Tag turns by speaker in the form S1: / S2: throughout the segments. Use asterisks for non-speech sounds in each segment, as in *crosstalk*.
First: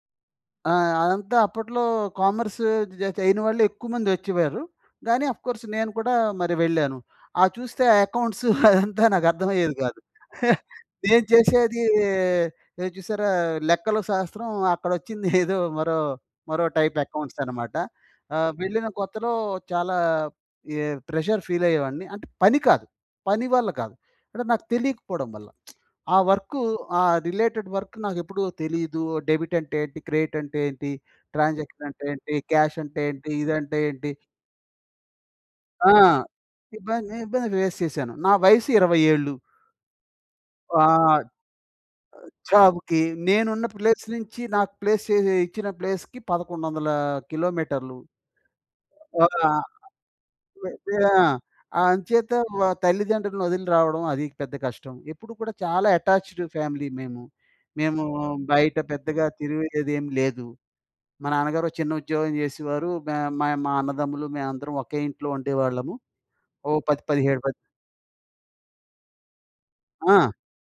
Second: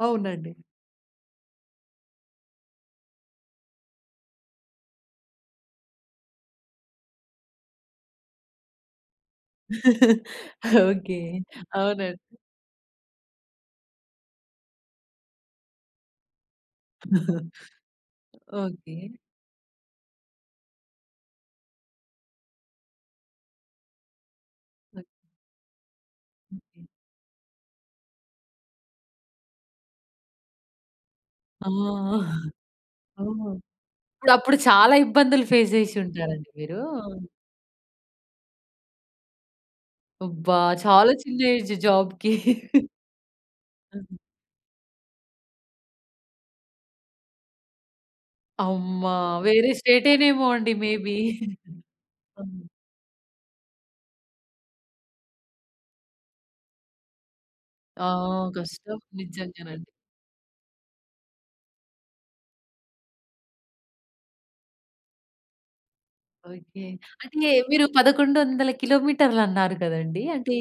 S1: అవునండి.
S2: ఆ! అదంతా అప్పట్లో కామర్స్ జ్ జ్ అయిన వాళ్ళే ఎక్కుమందొచ్చేవారు. గానీ అఫ్ కోర్స్ నేను కూడా మరి వెళ్ళాను. ఆ! చూస్తే ఆ అకౌంట్స్ *chuckles* అదంతా నాకర్థం అయ్యేది గాదు.
S1: *laughs*
S2: *chuckles*
S1: ఓకే.
S2: నేను చేసేది
S1: అవునండి.
S2: ఎ చూసారా లెక్కలో శాస్త్రం అక్కడొచ్చిందేదో *giggles* మరో, మరో టైప్ అకౌంట్స్
S1: *chuckles*
S2: అన్నమాట. ఆహ్, వెళ్ళిన
S1: ఓకే.
S2: కొత్తలో చాలా యే ప్రెషర్ ఫీల్ అయ్యేవాడిని. అంటే పని కాదు. పని వల్ల కాదు. అంటే నాకు తెలియకపోవడం వల్ల. *smacks lips* ఆ వర్కు
S1: ఓకే.
S2: ఆ రిలేటెడ్ వర్క్ నాకెప్పుడూ తెలీదు డెబిట్ అంటే ఏంటి, క్రెడిట్ అంటే ఏంటి,
S1: ఆ!
S2: ట్రాన్సాక్షన్ అంటే ఏంటి,
S1: *chuckles*
S2: క్యాష్ అంటే ఏంటి
S1: ఓహ్!
S2: ఇదంటే ఏంటి
S1: అప్పుడప్పుడు చాలా ఇబ్బందులు ఫేస్
S2: ఆ!
S1: చేసి ఉంటారండి మీరు. ఆ!
S2: ఇబ్బంది, ఇబ్బంది ఫేస్ చేశాను. నా వయసు 20 ఏళ్ళు.
S1: అబ్బా!
S2: ఆ!
S1: చాలా
S2: ఆహ్,
S1: చిన్న ఏజ్ జాబ్‌కి. *chuckles*
S2: జాబ్‌కి నేనున్న
S1: ఆ!
S2: ప్లేస్ నుంచి నాకు ప్లేసెసె ఇచ్చిన ప్లేస్‌కి 1100ల కిలోమీటర్‌లు.
S1: అమ్మ!
S2: వ ఆ!
S1: వేరే స్టేటేనేమొ
S2: వె
S1: అండి మే
S2: వె
S1: బీ.
S2: ఆ!
S1: *giggles*
S2: అంచేత
S1: ఆ!
S2: వ తల్లిదండ్రుల్ని ఒదిలి రావడం అది పెద్ద కష్టం. ఎప్పుడు కూడా చాలా అటాచ్‌డ్ ఫ్యామిలీ మేము. మేము
S1: ఆ!
S2: బయట
S1: కష్టం.
S2: పెద్దగా
S1: నిజంగానండి.
S2: తిరిగేదేం లేదు. మా నాన్నగారు చిన్న ఉద్యోగం జెసేవారు. మె మాయ్ మా అన్నదమ్ములు, మేమందరం ఒకే ఇంట్లో ఉండేవాళ్ళము. Oh
S1: okay.
S2: పది పదిహేడు
S1: అంటే
S2: పది
S1: మీరు 1100 కిలోమీటర్లన్నారు కదండీ!
S2: ఆ!
S1: అంటే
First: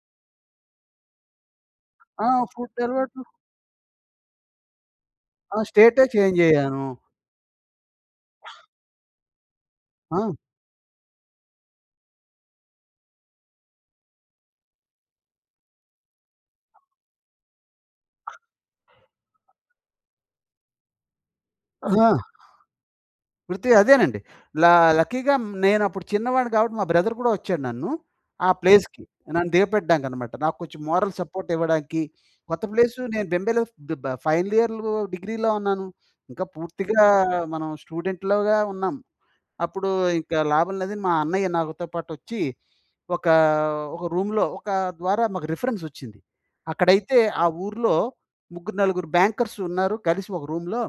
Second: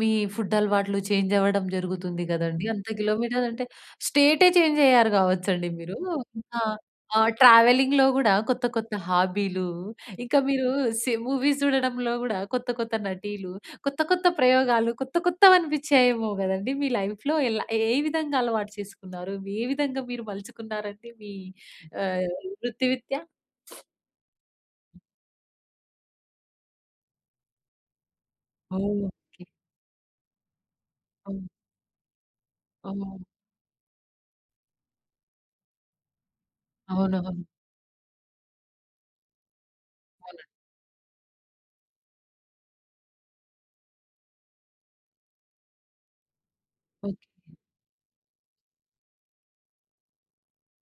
S1: మీ ఫుడ్ అలవాట్లు చేంజ్ అవ్వడం జరుగుతుంది
S2: ఆ!
S1: గదండీ.
S2: ఫుడ్
S1: అంత
S2: అలవాట్లు
S1: కిలోమీటర్లంటే స్టేటే చేంజ్ అయ్యారు
S2: ఆ!
S1: గావచ్చండి మీరు.
S2: స్టేటే చేంజ్
S1: ఆ!
S2: అయ్యాను.
S1: ఆ! ట్రావెలింగ్‌లో గూడా కొత్త, కొత్త హాబీలు,
S2: ఆ!
S1: ఇంకా మీరు సి మూవీస్ జూడడంలో కూడా కొత్త కొత్త నటీలు, కొత్త కొత్త ప్రయోగాలు, కొత్త కొత్తవనిపించాయేమో గదండీ మీ లైఫ్‌లో. ఏల ఏ విధంగా అలవాటు చేసుకున్నారు, మి ఏ విధంగా మీరు మలుచుకున్నారండి మీ
S2: ఆహా!
S1: ఆహ్, వృత్తి రీత్యా?
S2: వృత్తి అదేనండి. ల లక్కీగా నేనప్పుడు చిన్నవాడిని గాబట్టి మా బ్రదర్ గూడా ఒచ్చాడు నన్ను. ఆ ప్లేస్‌కి.
S1: ఓహ్! ఓకే.
S2: నన్ను దిగపెట్టడానికన్నమాట. నాకు కొంచెం మోరల్
S1: అవును.
S2: సపోర్ట్ ఇవ్వడానికి, కొత్త ప్లేసు
S1: ఓహ్!
S2: నేను బెంబేలో ఫ్ బ బ ఫైనల్ ఇయర్‌లో డిగ్రీలో ఉన్నాను. ఇంకా పూర్తిగా
S1: అవునవును.
S2: మనం స్టూడెంట్‌లోగా ఉన్నాం. అప్పుడు ఇంక
S1: అవునండి.
S2: లాభం లేదని మా అన్నయ్య నాగొతోపాటొచ్చి ఒక, ఒక రూమ్‌లో ఒక ద్వారా మాకు రిఫరెన్స్ ఒచ్చింది. అక్కడైతే ఆ
S1: ఓకే.
S2: ఊర్లో ముగ్గురు, నలుగురు బ్యాంకర్స్ ఉన్నారు కలిసొక రూమ్‌లో